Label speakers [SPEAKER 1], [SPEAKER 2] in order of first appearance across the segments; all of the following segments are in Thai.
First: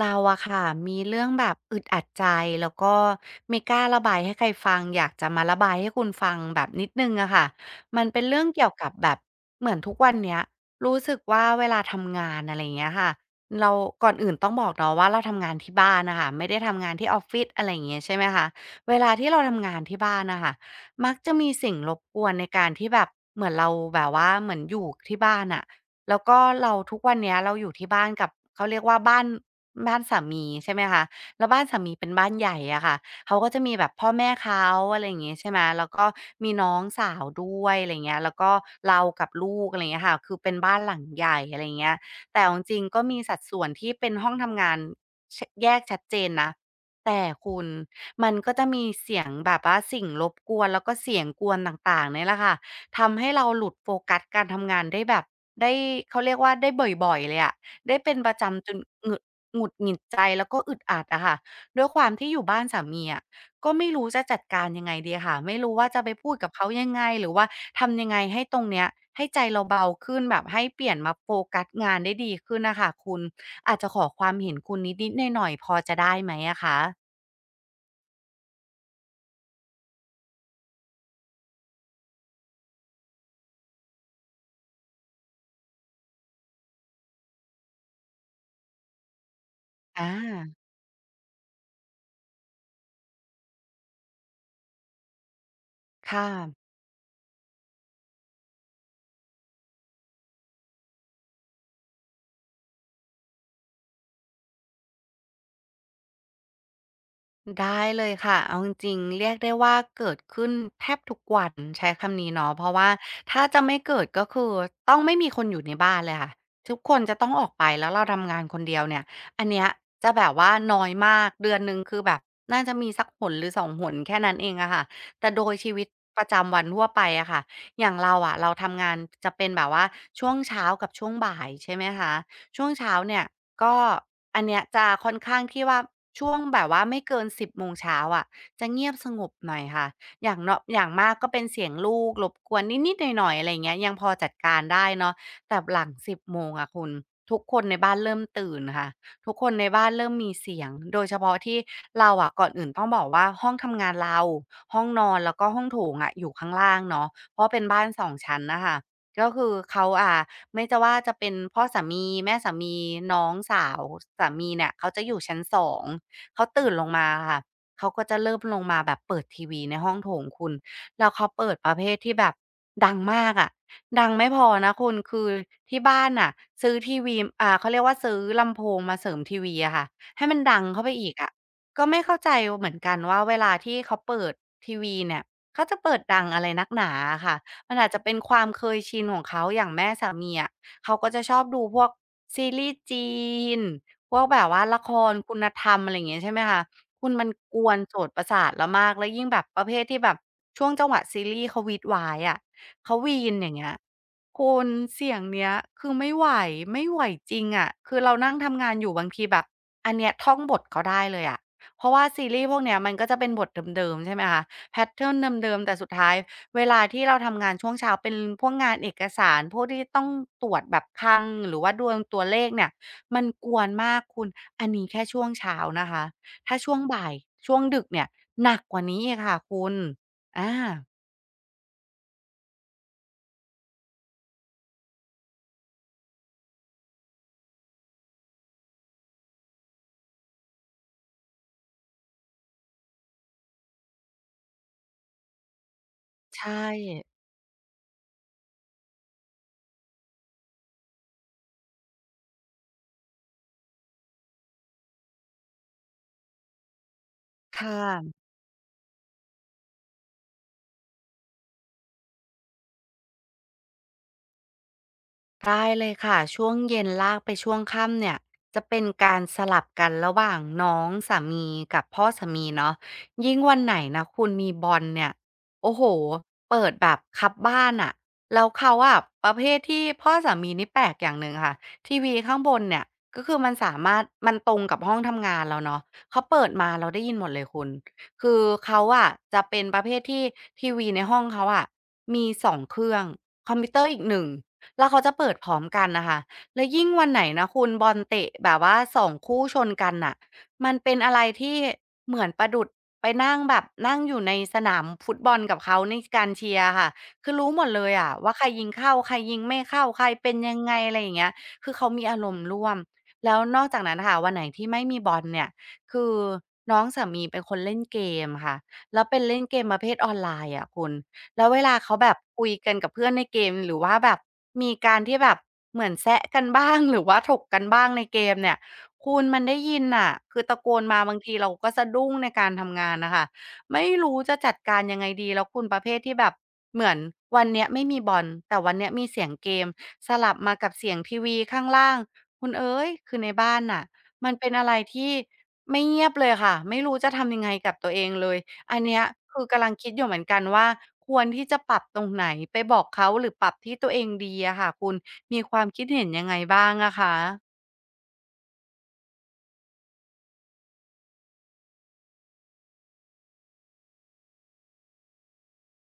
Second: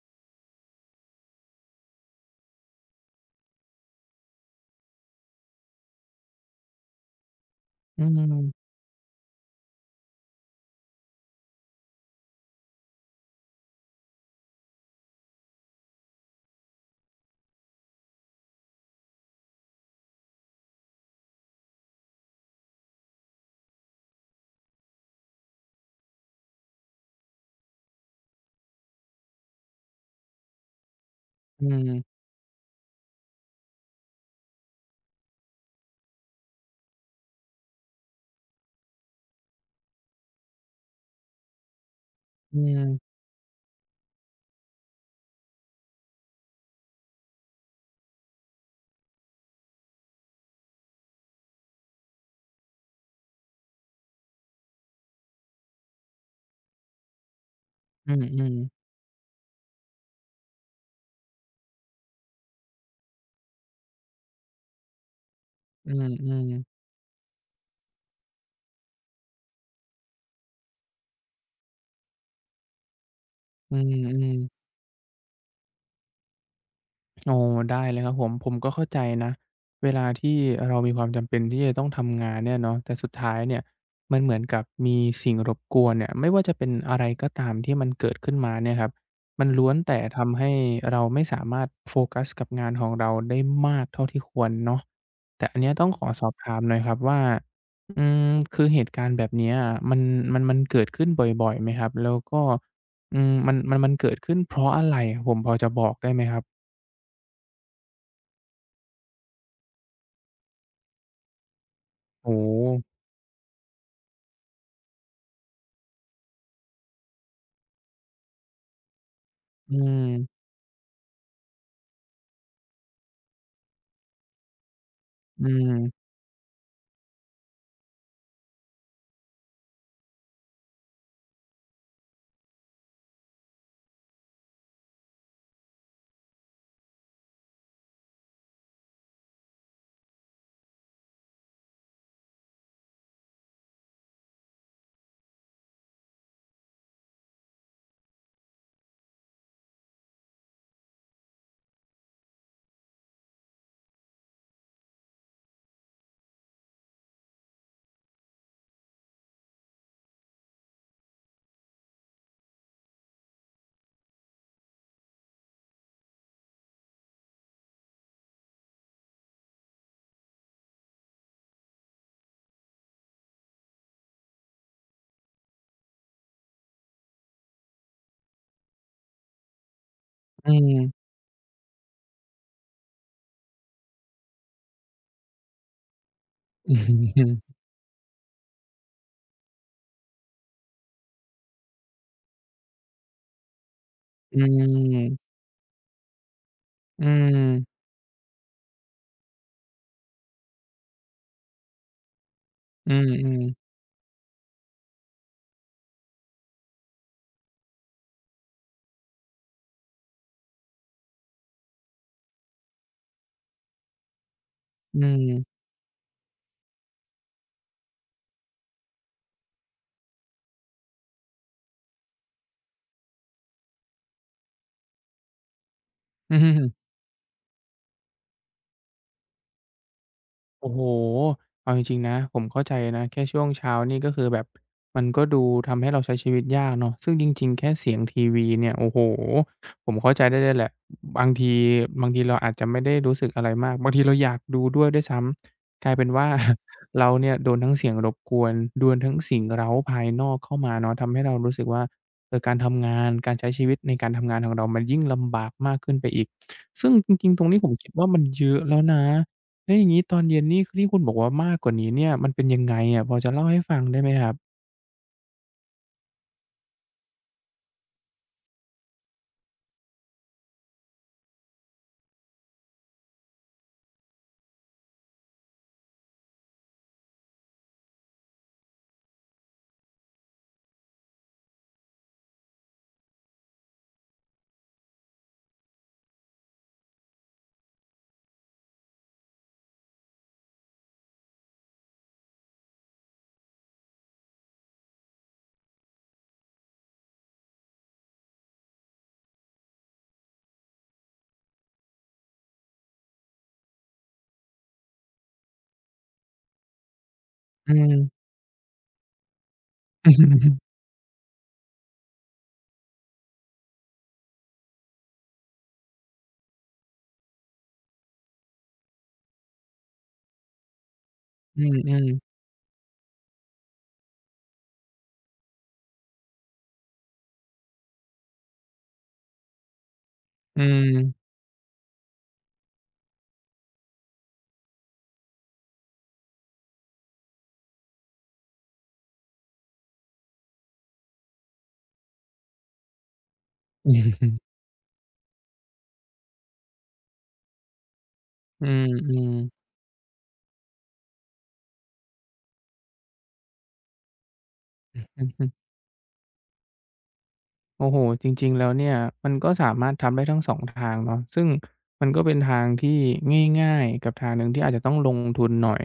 [SPEAKER 1] เราอะค่ะมีเรื่องแบบอึดอัดใจแล้วก็ไม่กล้าระบายให้ใครฟังอยากจะมาระบายให้คุณฟังแบบนิดหนึ่งอะค่ะ
[SPEAKER 2] อื
[SPEAKER 1] มัน
[SPEAKER 2] ม
[SPEAKER 1] เป็
[SPEAKER 2] อื
[SPEAKER 1] น
[SPEAKER 2] อ
[SPEAKER 1] เรื่องเกี่ยวกับแบบเหมือนทุกวันเนี้ยรู้สึกว่าเวลาทำงานอะไรอย่างเงี้ยค่ะเราก่อนอื่นต้องบอกเนาะว่าเราทำงานที่บ้านนะคะไม่ได้ทำงานที่ออฟฟิศอะไรอย่างเงี้ยใช่ไหมคะเวลาที่เราทำงานที่บ้านนะคะมักจะมีสิ่งรบกวนในการที่แบบเหมือนเราแบบว่าเหมือนอยู่ที่บ้านอะแล้วก็เราทุกวันเนี้ยเราอยู่ที่บ้านกับเขาเรียกว่าบ้าน บ้านสามีใช่ไหมคะแล้วบ้า
[SPEAKER 2] อื
[SPEAKER 1] นสามีเป็น
[SPEAKER 2] อ
[SPEAKER 1] บ้านใหญ่อะค่ะ เขาก็จะมีแบบพ่อแม่เขาอะไรอย่างงี้ใช่ไหม แล้วก็มีน้องสาวด้วยอะไรเงี้ยแล้วก็เรากับลูกอะไรเงี้ยค่ะคือเป็นบ้านหลังใหญ่อะไรอย่างเงี้ยแต่เอา
[SPEAKER 2] อื
[SPEAKER 1] จริ
[SPEAKER 2] ม
[SPEAKER 1] งๆก็
[SPEAKER 2] อ
[SPEAKER 1] มีสัดส่วนที่เป็นห้องทำงานชแยกชัดเจนนะแต่คุณมันก็จะมีเสียงแบบว่าสิ่งรบกวนแล้วก็เสียงกวนต่างๆเนี่ยแหละค่ะทำให้เราหลุดโฟกัสการทำงานได้แบบได้เขาเรียกว่าได้บ่อยๆเลยอะได้
[SPEAKER 2] ๆอื
[SPEAKER 1] เป็น
[SPEAKER 2] ม
[SPEAKER 1] ประ
[SPEAKER 2] อ
[SPEAKER 1] จำจน
[SPEAKER 2] ๆ
[SPEAKER 1] งึ หงุดหงิดใจแล้วก็อึดอัดอะค่ะด้วยความที่อยู่บ้านสามีอะก็ไม่รู้จะจัดการยังไงดีค่ะไม่รู้ว่า
[SPEAKER 2] อ
[SPEAKER 1] จะไปพูดกับ
[SPEAKER 2] ื
[SPEAKER 1] เขายังไงหรือว่าทำยังไงให้ตรงเนี้ยให้ใจเราเบาขึ้นแบบให้เปลี่ยนมาโฟกัสงานได้ดีขึ้นนะคะคุณ
[SPEAKER 2] ม
[SPEAKER 1] อาจจะขอค
[SPEAKER 2] อ
[SPEAKER 1] วามเห็น
[SPEAKER 2] ๆ
[SPEAKER 1] คุณนิดๆหน่อยๆพอจะได้ไหมอะคะ
[SPEAKER 2] โอ้อได้เลยครับผมก็เข้าใจนะเวลาที่เรามีความจำเป็นที่จะต้องทำงานเนี่ยเนาะแต่สุดท้ายเนี่ยมันเหมือนกับมีสิ่งรบกวนเนี่ยไม่ว่าจะเป็นอะไรก็ตามที่มันเกิดขึ้นมาเนี่ยครับมันล้วนแต่
[SPEAKER 1] อ
[SPEAKER 2] ทำให้
[SPEAKER 1] า
[SPEAKER 2] เราไม่สามารถโฟกัสกับงานของเราได้มากเท่าที่ควรเนาะแต่อันเนี้ยต้องขอส
[SPEAKER 1] ค่ะ
[SPEAKER 2] อบถามหน่อยครับว่าคือเหตุการณ์แบบเนี้ยมันมันเกิดขึ้นบ่อยๆไหมครับแล้วก็มันเกิดขึ้นเพราะอะไรผมพอจะบอกได้ไหมครับ
[SPEAKER 1] ได้เลยค่ะเอาจริงๆเรียกได้ว่าเกิดขึ้นแทบทุกวันใช้คำนี้
[SPEAKER 2] โอ้
[SPEAKER 1] เนาะเพราะว่า
[SPEAKER 2] โฮ
[SPEAKER 1] ถ้าจะไม่เกิดก็คือต้องไม่มีคนอยู่ในบ้านเลยค่ะทุกคนจะต้องออกไปแล้วเราทำงานคนเดียวเนี่ยอันเนี้ย
[SPEAKER 2] อื
[SPEAKER 1] จะแบบ
[SPEAKER 2] ม
[SPEAKER 1] ว่าน้อยมากเดือนหนึ่งคือแบบน่าจะมีสักหนหรือสองหนแค่นั้นเองอะค่ะแต่
[SPEAKER 2] อื
[SPEAKER 1] โดยชีวิต
[SPEAKER 2] ม
[SPEAKER 1] ประจำวันทั่วไปอะค่ะอย่างเราอะเราทำงานจะเป็นแบบว่าช่วงเช้ากับช่วงบ่ายใช่ไหมคะ ช่วงเช้าเนี่ยก็อันเนี้ยจะค่อนข้างที่ว่าช่วงแบบว่าไม่เกิน10โมงเช้าอะจะเงียบสงบหน่อยค่ะอย่างเนาะอย่างมากก็เป็นเสียงลูกรบกวนนิดๆหน่อยๆอะไร่างเงี้ยยังพอจัดการได้เนาะแต่หลัง10โมงอะคุณทุกคนในบ้านเริ่มตื่นค่ะทุกคนในบ้านเริ่มมีเสียงโดยเฉพาะที่เราอะก่อนอื่นต้องบอกว่าห้องทำงานเราห้องนอนแล้วก็ห้องโถงอะอยู่ข้างล่างเนาะเพราะเป็นบ้านสองชั้นนะคะ ก็คือเขาอ่ะไม่จะว่าจะเป็นพ่อสามีแม่สามีน้องสาวสามีเนี่ยเขาจะอยู่ชั้นสองเขาตื่นลงมาค่ะเขาก็จะเริ่มลงมาแบบเปิดทีวีในห้องโถงคุณแล้วเขาเปิดประเภทที่แบบดังมากอะดังไม่พอนะคุณคือที่บ้านอ่ะซื้อทีวีเขาเรียกว่าซื้อลำโพงมาเสริมทีวีอะค่ะให้มัน
[SPEAKER 2] อื
[SPEAKER 1] ดังเข้าไป
[SPEAKER 2] ม
[SPEAKER 1] อีกอะก็ไม่เข้าใจเหมือนกันว่าเวลาที่เขาเปิดทีวีเนี่ยเขาจะเปิดดังอะไรนักหนาค่ะ มันอาจจะเป็นความเคยชินของเขาอย่างแม่สามีอะเขาก็จะชอบดูพวกซีรีส์จีนพวก
[SPEAKER 2] อื
[SPEAKER 1] แบบว่าละคร
[SPEAKER 2] ม
[SPEAKER 1] คุณธรรมอะไรอย่างเงี้ยใช่ไหมคะ
[SPEAKER 2] อื
[SPEAKER 1] คุณมันกวน
[SPEAKER 2] ม
[SPEAKER 1] โสตประสาทเรามากแล้วยิ่งแบบประเภทที่แบบช่วงจังหวะซีรีส์เขาวี๊ดว้ายอะ
[SPEAKER 2] อื
[SPEAKER 1] เขาวีนอย่าง
[SPEAKER 2] ม
[SPEAKER 1] เงี้ยคุณเสียงเนี้ยคือไม่ไหวไม่ไหวจริงอะคือเรานั่งทำงานอยู่บางทีแบบอันเนี้ยท่องบทเขาได้เลยอะเพราะว่าซีรีส์พวกเนี้ยมันก็จะเป็นบทเดิมๆใช่ไหมคะแพต
[SPEAKER 2] อื
[SPEAKER 1] เทิร์
[SPEAKER 2] ม
[SPEAKER 1] น
[SPEAKER 2] อืม
[SPEAKER 1] เดิมๆแต่สุดท้าย เวลาที่เราทำงานช่วงเช้าเป็นพวกงานเอกสารพวกที่ต้องตรวจแบบคลังหรือว่าดวงตัวเลขเนี่ยมันกวนมากคุณอันนี้แค่ช่วงเช้านะคะ
[SPEAKER 2] อื
[SPEAKER 1] ถ้าช่วง
[SPEAKER 2] ม
[SPEAKER 1] บ่ายช่วงดึกเนี่ยหนักกว่านี้อีกค่ะคุณอา
[SPEAKER 2] โอ้โฮเอาจริงๆนะ ผมเข้าใจนะ แค่ช่วงเช้านี่ก็คือแบบ มันก็ดูทำให้เราใช้ชีวิตยากเนาะซึ่งจริงๆแค่เสียงทีวีเนี่ยโอ้โฮผมเข้าใจได้เลยแหละบางทีบางทีเราอาจจะไม่ได้รู้สึกอะไรมากบางทีเราอยากดูด้วยด้วยซ้ำกลายเป็นว่า
[SPEAKER 1] ใช่
[SPEAKER 2] เราเนี่ยโดนทั้งเสียงรบกวนโดนทั้งสิ่งเร้าภายนอกเข้ามาเนาะทำให้เรารู้สึกว่าการทำงานการใช้ชีวิตในการทำงานของเรามันยิ่งลำบากมากขึ้นไปอีก ซึ่งจริงๆตรงนี้
[SPEAKER 1] ค
[SPEAKER 2] ผมคิดว่า
[SPEAKER 1] ่ะ
[SPEAKER 2] มันเยอะแล้วนะ แล้วอย่างนี้ตอนเย็นนี่ที่คุณบอกว่ามากกว่านี้เนี่ยมันเป็นยังไงอะพอจะเล่าให้ฟังได้ไหมครับ
[SPEAKER 1] ได้เลยค่ะช่วงเย็นลากไปช่วงค่ำเนี่ยจะเป็นการสลับกันระหว่างน้องสามีกับพ่อสามีเนาะยิ่งวันไหนนะคุณมีบอลเนี่ยโอ้โหเปิดแบบคับบ้านอะแล้วเขาอะประเภทที่พ่อสามีนี่แปลกอย่างหนึ่งค่ะทีวีข้างบนเนี่ยก็คือมันสามารถมันตรงกับห้องทำงานเราเนาะเขาเปิดมาเราได้ยินหมดเลยคุณคือเขาอะจะเป็นประเภทที่ทีวีในห้องเขาอะมี2เครื่องคอมพิวเตอร์อีก1 แล้วเขาจะเปิดพร้อมกันนะคะแล้วยิ่งวันไหนนะคุณบอลเตะแบบว่าสองคู่ชนกันน่ะมันเป็นอะไรที่เหมือนประดุจไปนั่งแบบนั่งอยู่ในสนามฟุตบอลกับเขาในการเชียร์ค่ะคือรู้หมด
[SPEAKER 2] อื
[SPEAKER 1] เลยอะ
[SPEAKER 2] ม
[SPEAKER 1] ว่าใครยิงเข้าใครยิงไม่เข้าใครเป็นยังไงอะไรอย่างเงี้ยคือเขามีอารมณ์ร่วม แล้วนอกจากนั้นค่ะวันไหนที่ไม่มีบอลเนี่ยคือน้องสามีเป็นคนเล่นเกมค่ะแล้วเป็นเล่นเกมประเภทออนไลน์อะคุณ แล้วเว
[SPEAKER 2] อืม
[SPEAKER 1] ลา
[SPEAKER 2] อื
[SPEAKER 1] เขา
[SPEAKER 2] ม
[SPEAKER 1] แบบคุยกันกับเพื่อนในเกมหรือว่าแบบมีการที่แบบเหมือนแซะกันบ้าง หรือว่าถกกันบ้างในเกมเนี่ยคุณมันได้ยินน่ะคือตะ
[SPEAKER 2] อื
[SPEAKER 1] โกนมาบาง
[SPEAKER 2] ม
[SPEAKER 1] ทีเราก็สะดุ้งในการทำงานน่ะค่ะไม่รู้จะจัดการยังไงดีแล้วคุณประเภทที่แบบเหมือนวันเนี้ยไม่มีบอลแต่วันเนี้ยมีเสียงเกมสลับมากับเสียงทีวีข้างล่างคุณเอ๋ยคือในบ้านน่ะมันเป็นอะไรที่ไม่เงียบเลยค่ะไม่รู้จะทำยังไงกับตัวเองเลย
[SPEAKER 2] อื
[SPEAKER 1] อัน
[SPEAKER 2] ม
[SPEAKER 1] เนี้ย
[SPEAKER 2] อืม
[SPEAKER 1] คือกำลังคิดอยู่เหมือนกันว่าควรที่จะปรับตรงไหนไปบอกเขาหรือปรับที่ตัวเองดีอะค่ะคุณ
[SPEAKER 2] อืม
[SPEAKER 1] มี
[SPEAKER 2] อืม
[SPEAKER 1] ความคิดเห็นยังไงบ้างอะคะ
[SPEAKER 2] โอ้โฮจริงๆ แล้วเนี่ยมันก็สามารถทำได้ทั้งสองทางเนาะซึ่งมันก็เป็นทางที่ง่ายๆ กับทางหนึ่งที่อาจจะต้องลงทุนหน่อย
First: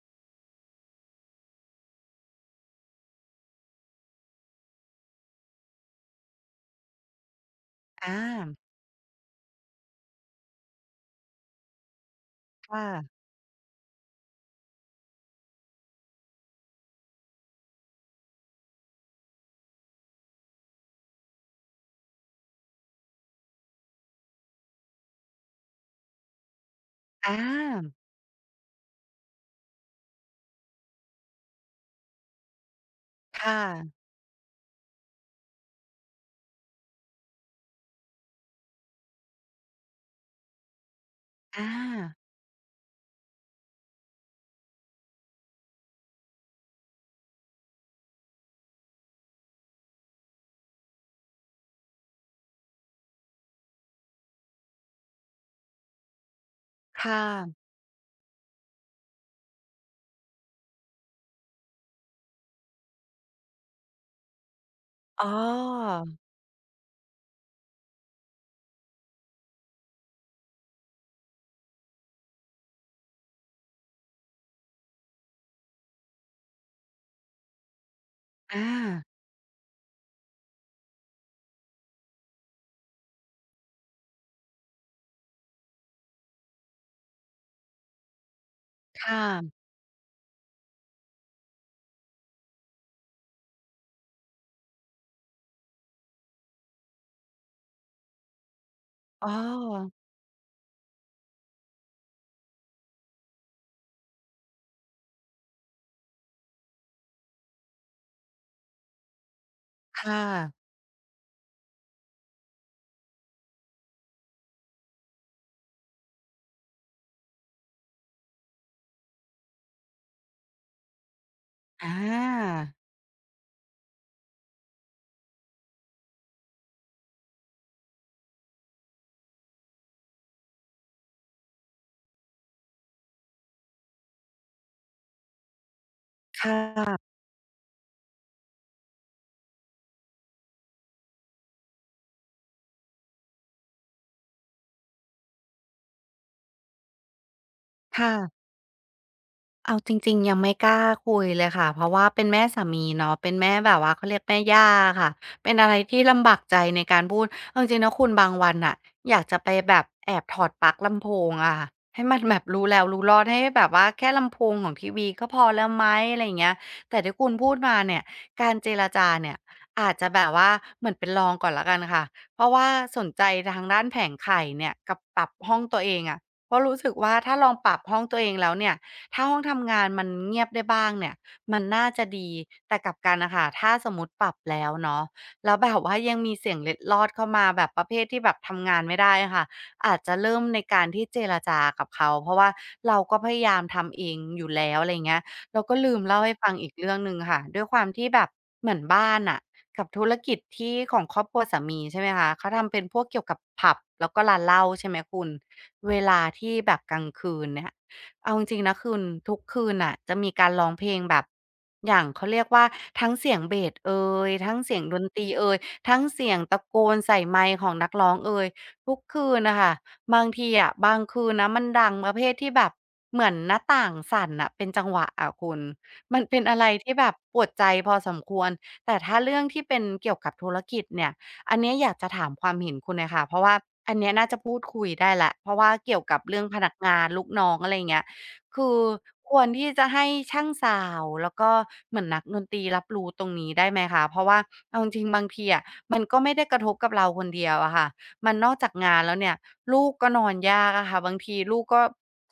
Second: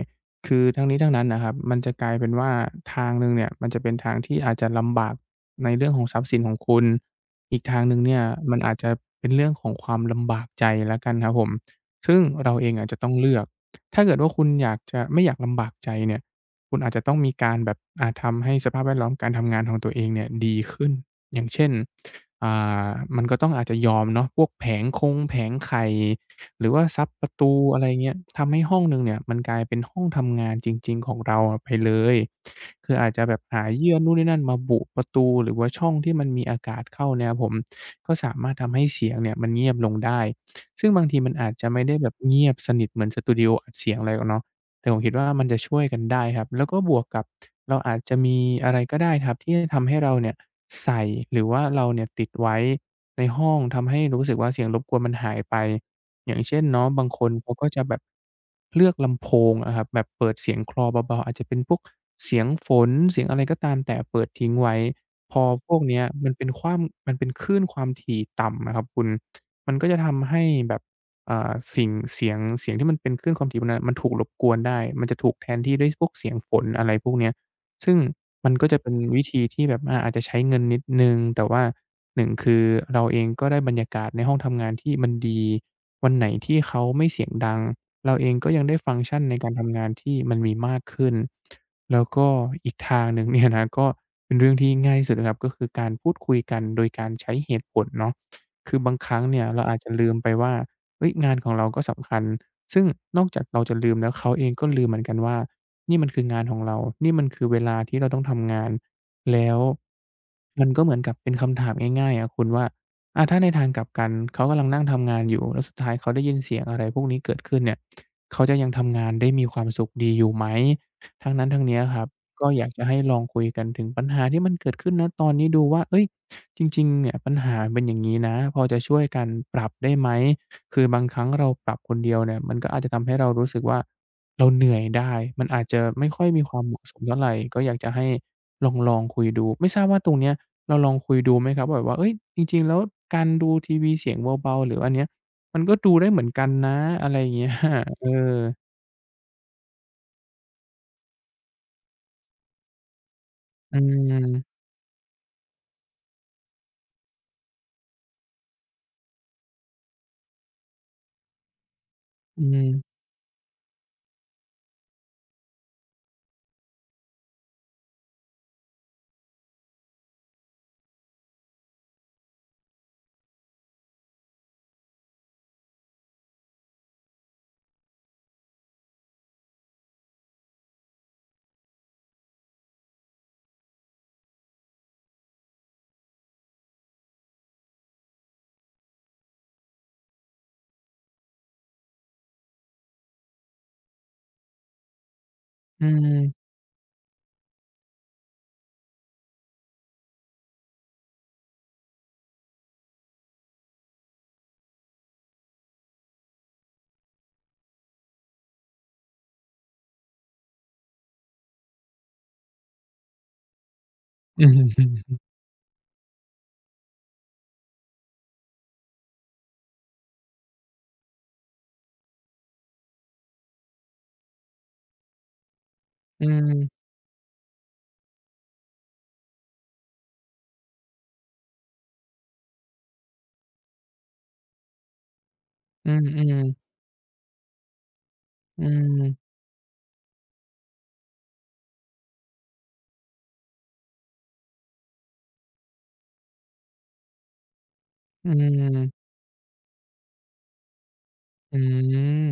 [SPEAKER 2] คือทั้งนี้ทั้งนั้นน่ะครับ มันจะกลายเป็นว่าทางหนึ่งเนี่ย มันจะเป็นทางที่อาจจะลำบากในเรื่องของทรัพย์สินของคุณ อีกทางหนึ่งเนี่ย
[SPEAKER 1] อา
[SPEAKER 2] มันอาจจะเป็นเรื่องของความลำบากใจแล้วกันครับผมซึ่งเราเอ
[SPEAKER 1] ค
[SPEAKER 2] งอาจจะต้อง
[SPEAKER 1] ่ะ
[SPEAKER 2] เลือกถ้าเกิดว่าคุณอยากจะไม่อยากลำบากใจเนี่ย คุณอาจจะต้องมีการแบบอาาทำให้สภาพแวดล้อมการทำงานของตัวเองเนี่ยดีขึ้นอย่างเช่นอ่ามันก็ต้องอาจจะยอมเนาะพวกแผงคงแผงไข่หรือว่าซับป
[SPEAKER 1] อ
[SPEAKER 2] ระตูอะไร
[SPEAKER 1] า
[SPEAKER 2] เงี้ยทำให้ห้องหนึ่งเนี่ยมันกลายเป็นห้องทำงานจริงๆของเราอะไปเลยคืออาจจะแบ
[SPEAKER 1] ค
[SPEAKER 2] บหาเยื่อ
[SPEAKER 1] ่ะ
[SPEAKER 2] นู่นนี่นั่นมาบุประตูหรือว่าช่องที่มันมีอากาศเข้าเนี่ยครับผมก็สามารถทำให้เสียงเนี่ยมันเงียบลงได้ซึ่งบางทีมันอาจจะ
[SPEAKER 1] อา
[SPEAKER 2] ไม่ได้แบบเงียบสนิทเหมือนสตูดิโออัดเสียงอะไรหรอกเนาะ แต่ผมคิดว่ามันจะช่วยกันได้ครับแล้วก็บวกกับเราอาจจะมีอะไรก็ได้ครับที่จะทำให้เราเนี่ยใส่หรือว่าเราเนี่ยติดไว้ในห้องทำให้รู้สึกว่าเสียงรบกวนมันหายไปอย่างเช่นเนาะบางค
[SPEAKER 1] ค่ะ
[SPEAKER 2] นเขาก็จะแบบเลือกลำโพงอะครับแบบเปิดเสียงคลอเบาๆอาจจะเป็นพวกเสียงฝนเสียงอะไรก็ตามแต่เปิดทิ้งไว้
[SPEAKER 1] อ๋อ
[SPEAKER 2] พอพวกเนี้ยมันเป็นคลื่นความถี่ต่ำอะครับคุณมันก็จะทำให้แบบ อ่าสิ่งเสียงเสียงที่มันเป็นคลื่นความถี่พวกนั้นมันถูกรบกวนได้มันจะถูกแทนที่ด้วยพวกเสียงฝนอะไรพวกเนี้ยซึ่งมัน
[SPEAKER 1] อา
[SPEAKER 2] ก็จะเป็นวิธีที่แบบอาจจะใช้เงินนิดหนึ่งแต่ว่า1คือเราเองก็ได้บรรยากาศในห้องทำงานที่มันดี วันไหนที่เขาไม่เสียงดัง เราเองก็ยังได้ฟังก์ชัน
[SPEAKER 1] ค่ะ
[SPEAKER 2] ในการทำงานที่มันมีมากขึ้นแล้วก็อีกทางหนึ่งเนี่ยนะก็เป็นเรื่องที่ง่ายที่สุดนะครับก็คือการพูดคุยกันโดยการใช้เหตุผลเนาะคือบางครั้ง
[SPEAKER 1] อ๋อ
[SPEAKER 2] เนี่ยเราอาจจะลืมไปว่า เฮ้ยงานของเราก็สำคัญซึ่งนอกจากเราจะลืมแล้วเขาเองก็ลืมเหมือนกันว่านี่มันคืองานของเรา นี่มันคือเวลาที่เราต้องทำงาน แล้ว
[SPEAKER 1] ค่ะ
[SPEAKER 2] มันก็เหมือนกับเป็นคำถามง่ายๆอะคุณว่าถ้าในทางกลับกันเขากำลังนั่งทำงานอยู่แล้วสุดท้ายเขาได้ยินเสียงอะไรพวกนี้เกิดขึ้นเนี่ยเขาจะยังทำงานได้มีความสุขดีอยู่ไหมทั้งนั้นทั้งเนี้ย
[SPEAKER 1] อ
[SPEAKER 2] ครับก็
[SPEAKER 1] า
[SPEAKER 2] อยากจะให้ลองคุยกันถึงปัญหาที่มันเกิดขึ้นณตอนนี้ดูว่าเฮ้ยจริงๆเนี่ยปัญหาเป็นอย่างงี้นะพอจะช่วยกันปรับได้ไหม คือบางครั้งเราปรับคนเดียวเนี่ยมันก็อาจจะทำให้เรารู้สึกว่าเราเหนื่อยได้มันอาจจะไม่ค่อยมี
[SPEAKER 1] ค่
[SPEAKER 2] ความเหมาะส
[SPEAKER 1] ะ
[SPEAKER 2] มเท่าไรก็อยากจะให้ลองคุยดูไม่ทราบว่าตรงเนี้ยเราลองคุยดูไหมครับว่าแบบว่าเฮ้ยจริงๆแล้วการดูทีวีเสียงเบาๆหรืออันเนี้ยมันก็ดูได้เหมือนกันนะอะไรอย่างเงี้ย เออ
[SPEAKER 1] ค่ะ เอาจริงๆยังไม่กล้าคุยเลยค่ะเพราะว่าเป็นแม่สามีเนาะเป็นแม่แบ
[SPEAKER 2] อื
[SPEAKER 1] บว่าเขาเรียกแม่
[SPEAKER 2] ม
[SPEAKER 1] ย่าค่ะเป็นอะไรที่ลำบากใจในการพูดเอาจริงๆนะคุณบางวันน่ะอยากจะไปแบบแอบถอดปลั๊กลำโพงอะค่ะให้มันแบ
[SPEAKER 2] อื
[SPEAKER 1] บรู้แล้ว
[SPEAKER 2] ม
[SPEAKER 1] รู้รอดให้แบบว่าแค่ลำโพงของทีวีก็พอแล้วไหมอะไรอย่างเงี้ยแต่ที่คุณพูดมาเนี่ยการเจรจาเนี่ยอาจจะแบบว่าเหมือนเป็นรองก่อนแล้วกันค่ะเพราะว่าสนใจทางด้านแผงไข่เนี่ยกับปรับห้องตัวเองอะเพราะรู้สึกว่าถ้าลองปรับห้องตัวเองแล้วเนี่ย ถ้าห้องทำงานมันเงียบได้บ้างเนี่ยมันน่าจะดีแต่กลับกันน่ะค่ะถ้าสมมุติปรับแล้วเนาะแล้วแบบว่ายังมีเสียงเล็ดลอดเข้ามาแบบประเภทที่แบบทำงานไม่ได้อะค่ะอาจจะเริ่มในการที่เจรจากับเขาเพราะว่าเราก็พยายามทำเองอยู่แล้วอะไรอย่างเงี้ยเราก็
[SPEAKER 2] อื
[SPEAKER 1] ลืมเล่าให้
[SPEAKER 2] ม
[SPEAKER 1] ฟังอีกเรื่องหนึ่งค่ะด้วยความที่แบบเหมือนบ้านน่ะกับธุรกิจที่ของครอบครัวสามีใช่ไหมคะเขาทำเป็นพวกเกี่ยวกับผับแล้วก็ร้านเหล้าใช่ไหมคุณเวลาที่แบบกลางคืนเนี่ย เอาจริงๆนะคืนทุกคืนน่ะจะมีการร้องเพลงแบบอย่างเขาเรียกว่าทั้งเสียงเบสเอย
[SPEAKER 2] อื
[SPEAKER 1] ทั้งเสียงดนต
[SPEAKER 2] ม
[SPEAKER 1] รีเอยทั้งเสียงตะโกนใส่ไมค์ของนักร้องเอยทุกคืนนะคะบางทีอะบางคืนนะมันดังประเภทที่แบบเหมือนหน้าต่างสั่นอ่ะเป็นจังหวะอะคุณ มัน
[SPEAKER 2] อื
[SPEAKER 1] เป็นอะไร
[SPEAKER 2] ม
[SPEAKER 1] ที่แบบปวดใจพอสมควรแต่ถ้าเรื่องที่เป็นเกี่ยวกับธุรกิจเนี่ยอันเนี้ยอยากจะถามความเห็นคุณนะค่ะเพราะว่าอันเนี้ยน่าจะพูดคุยได้แหล้วเพราะว่า
[SPEAKER 2] อื
[SPEAKER 1] เกี่ยวกับ
[SPEAKER 2] ม
[SPEAKER 1] เรื่อง
[SPEAKER 2] ๆ
[SPEAKER 1] พนักงานลูกน้องอะไรอย่างเงี้ย
[SPEAKER 2] อื
[SPEAKER 1] คือ
[SPEAKER 2] ม
[SPEAKER 1] ควรที่จะให้ช่างสาวแล้วก็เหมือนนักดนตรีรับรู้ตรงนี้ได้ไหมคะเพราะว่าเอาจริงๆบางทีอะมันก็ไม่ได้กระทบกับเราคนเดียวอะค่ะ
[SPEAKER 2] อื
[SPEAKER 1] มันนอกจากงาน
[SPEAKER 2] ม
[SPEAKER 1] แล้วเนี่ยลูกก็นอนยากอะค่ะบางที
[SPEAKER 2] อื
[SPEAKER 1] ลูกก็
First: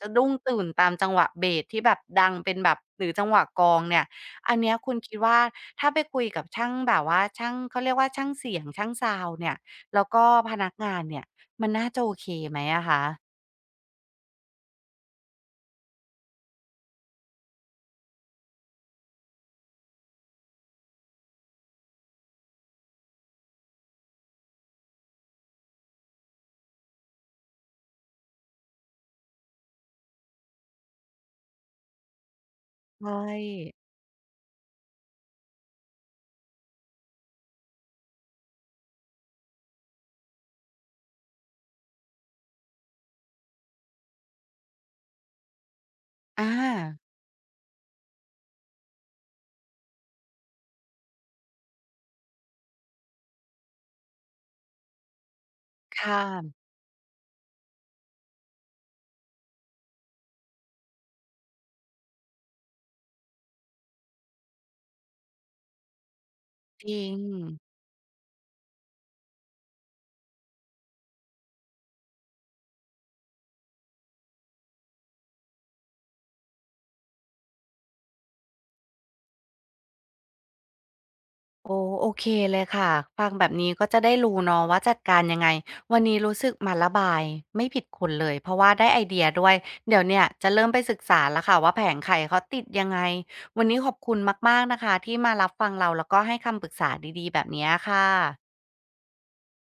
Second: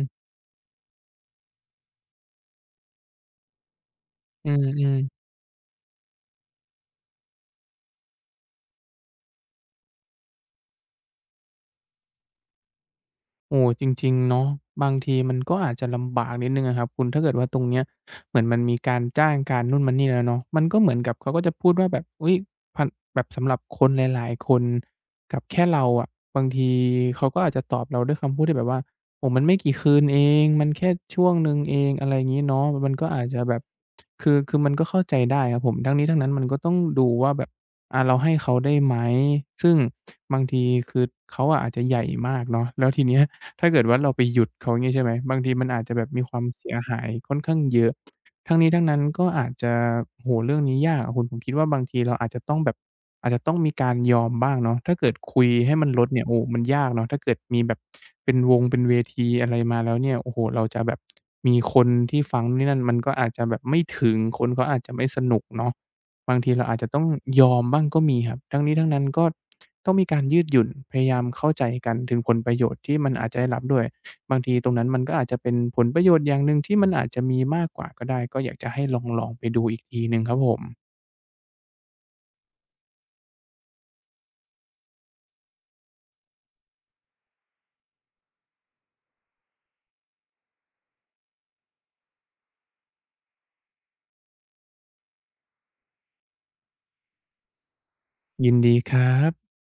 [SPEAKER 1] สะดุ้งตื่นตามจังหวะเบสที่แบบดังเป็นแบบหรือจังหวะกลองเนี่ย
[SPEAKER 2] อื
[SPEAKER 1] อัน
[SPEAKER 2] ม
[SPEAKER 1] เนี้ย
[SPEAKER 2] อื
[SPEAKER 1] คุณคิ
[SPEAKER 2] ม
[SPEAKER 1] ดว่าถ้าไปคุยกับช่างแบบว่าช่างเขาเรียกว่าช่างเสียงช่างซาวด์เนี่ยแล้วก็พนักงานเนี่ยมันน่าจะโอเคไหมอะคะ
[SPEAKER 2] โอ้จริงๆเนาะบางทีมันก็อาจจะลำบากนิดหนึ่งอะครับคุณถ้าเกิดว่าตรงเนี้ยเหมือนมันมีการจ้างการนู่นมันนี่แล้วเนาะมันก็เหมือนกับเขาก็จะพูดว่าแบบอุ๊ยพันแบบสำหรับคนหลายๆคนกับแค่เราอะบางทีเขาก็อาจจะตอบเราด้วยคำพูดที่แบบว่าโอ้มันไม่กี่คืนเองมันแค่ช่วงหนึ่งเองอะไรงี้เนาะมันก็
[SPEAKER 1] ใช่
[SPEAKER 2] อาจจะแบบคือมันก็เข้าใจได้ครับผมทั้งนี้ทั้งนั้นมันก็ต้องดูว่าแบบเราให้เขาได้ไหมซึ่งบางทีคือเขาอะอาจจะใหญ่มากเนาะแล้วทีเนี้ย ถ้าเกิดว่าเราไปหยุดเขางี้ใช่ไหมบางทีมันอาจจะแบบมีควา
[SPEAKER 1] อ
[SPEAKER 2] มเสีย
[SPEAKER 1] า
[SPEAKER 2] หายค่อนข้างเยอะทั้งนี้ทั้งนั้นก็อาจจะโอ้โฮเรื่องนี้ยากอะคุณผมคิดว่าบางทีเราอาจจะต้องแบบอาจจะต้องมีการยอมบ้างเนาะถ้าเกิดคุยให้มัน
[SPEAKER 1] ค
[SPEAKER 2] ลดเนี่ยโอ้มั
[SPEAKER 1] ่ะ
[SPEAKER 2] นยากเนาะถ้าเกิดมีแบบเป็นวงเป็นเวทีอะไรมาแล้วเนี่ยโอ้โฮเราจะแบบมีคนที่ฟังนี่นั่นมันก็อาจจะแบบไม่ถึงคนเขาอาจจะไม่สนุกเนาะ บางทีเราอาจ
[SPEAKER 1] จ
[SPEAKER 2] จะต้อ
[SPEAKER 1] ริ
[SPEAKER 2] ง
[SPEAKER 1] ง
[SPEAKER 2] ยอมบ้างก็มีครับทั้งนี้ทั้งนั้นก็ต้องมีการยืดหยุ่นพยายามเข้าใจกันถึงผลประโยชน์ที่มันอาจจะได้รับด้วย บางทีตรงนั้นมันก็อาจจะเป็นผลประโยชน์อย่างหนึ่งที่มันอาจจะมีมากกว่าก็ได้ ก็อยากจะให้ลองๆไปดูอีกทีหนึ่งครับผม
[SPEAKER 1] โอ้โอเคเลยค่ะ ฟังแบบนี้ก็จะได้รู้เนาะว่าจัดการยังไง วันนี้รู้สึกมาระบาย ไม่ผิดคุณเลย เพราะว่าได้ไอเดียด้วย เดี๋ยวเนี่ยจะเริ่มไปศึกษาแล้วค่ะว่าแผงไข่เขาติดยังไง วันนี้ขอบคุณมากๆนะคะที่มารับฟังเราแล้วก็ให้คำปรึกษาดีๆแบบเนี้ยค่
[SPEAKER 2] ยิน
[SPEAKER 1] ะ
[SPEAKER 2] ดีครับ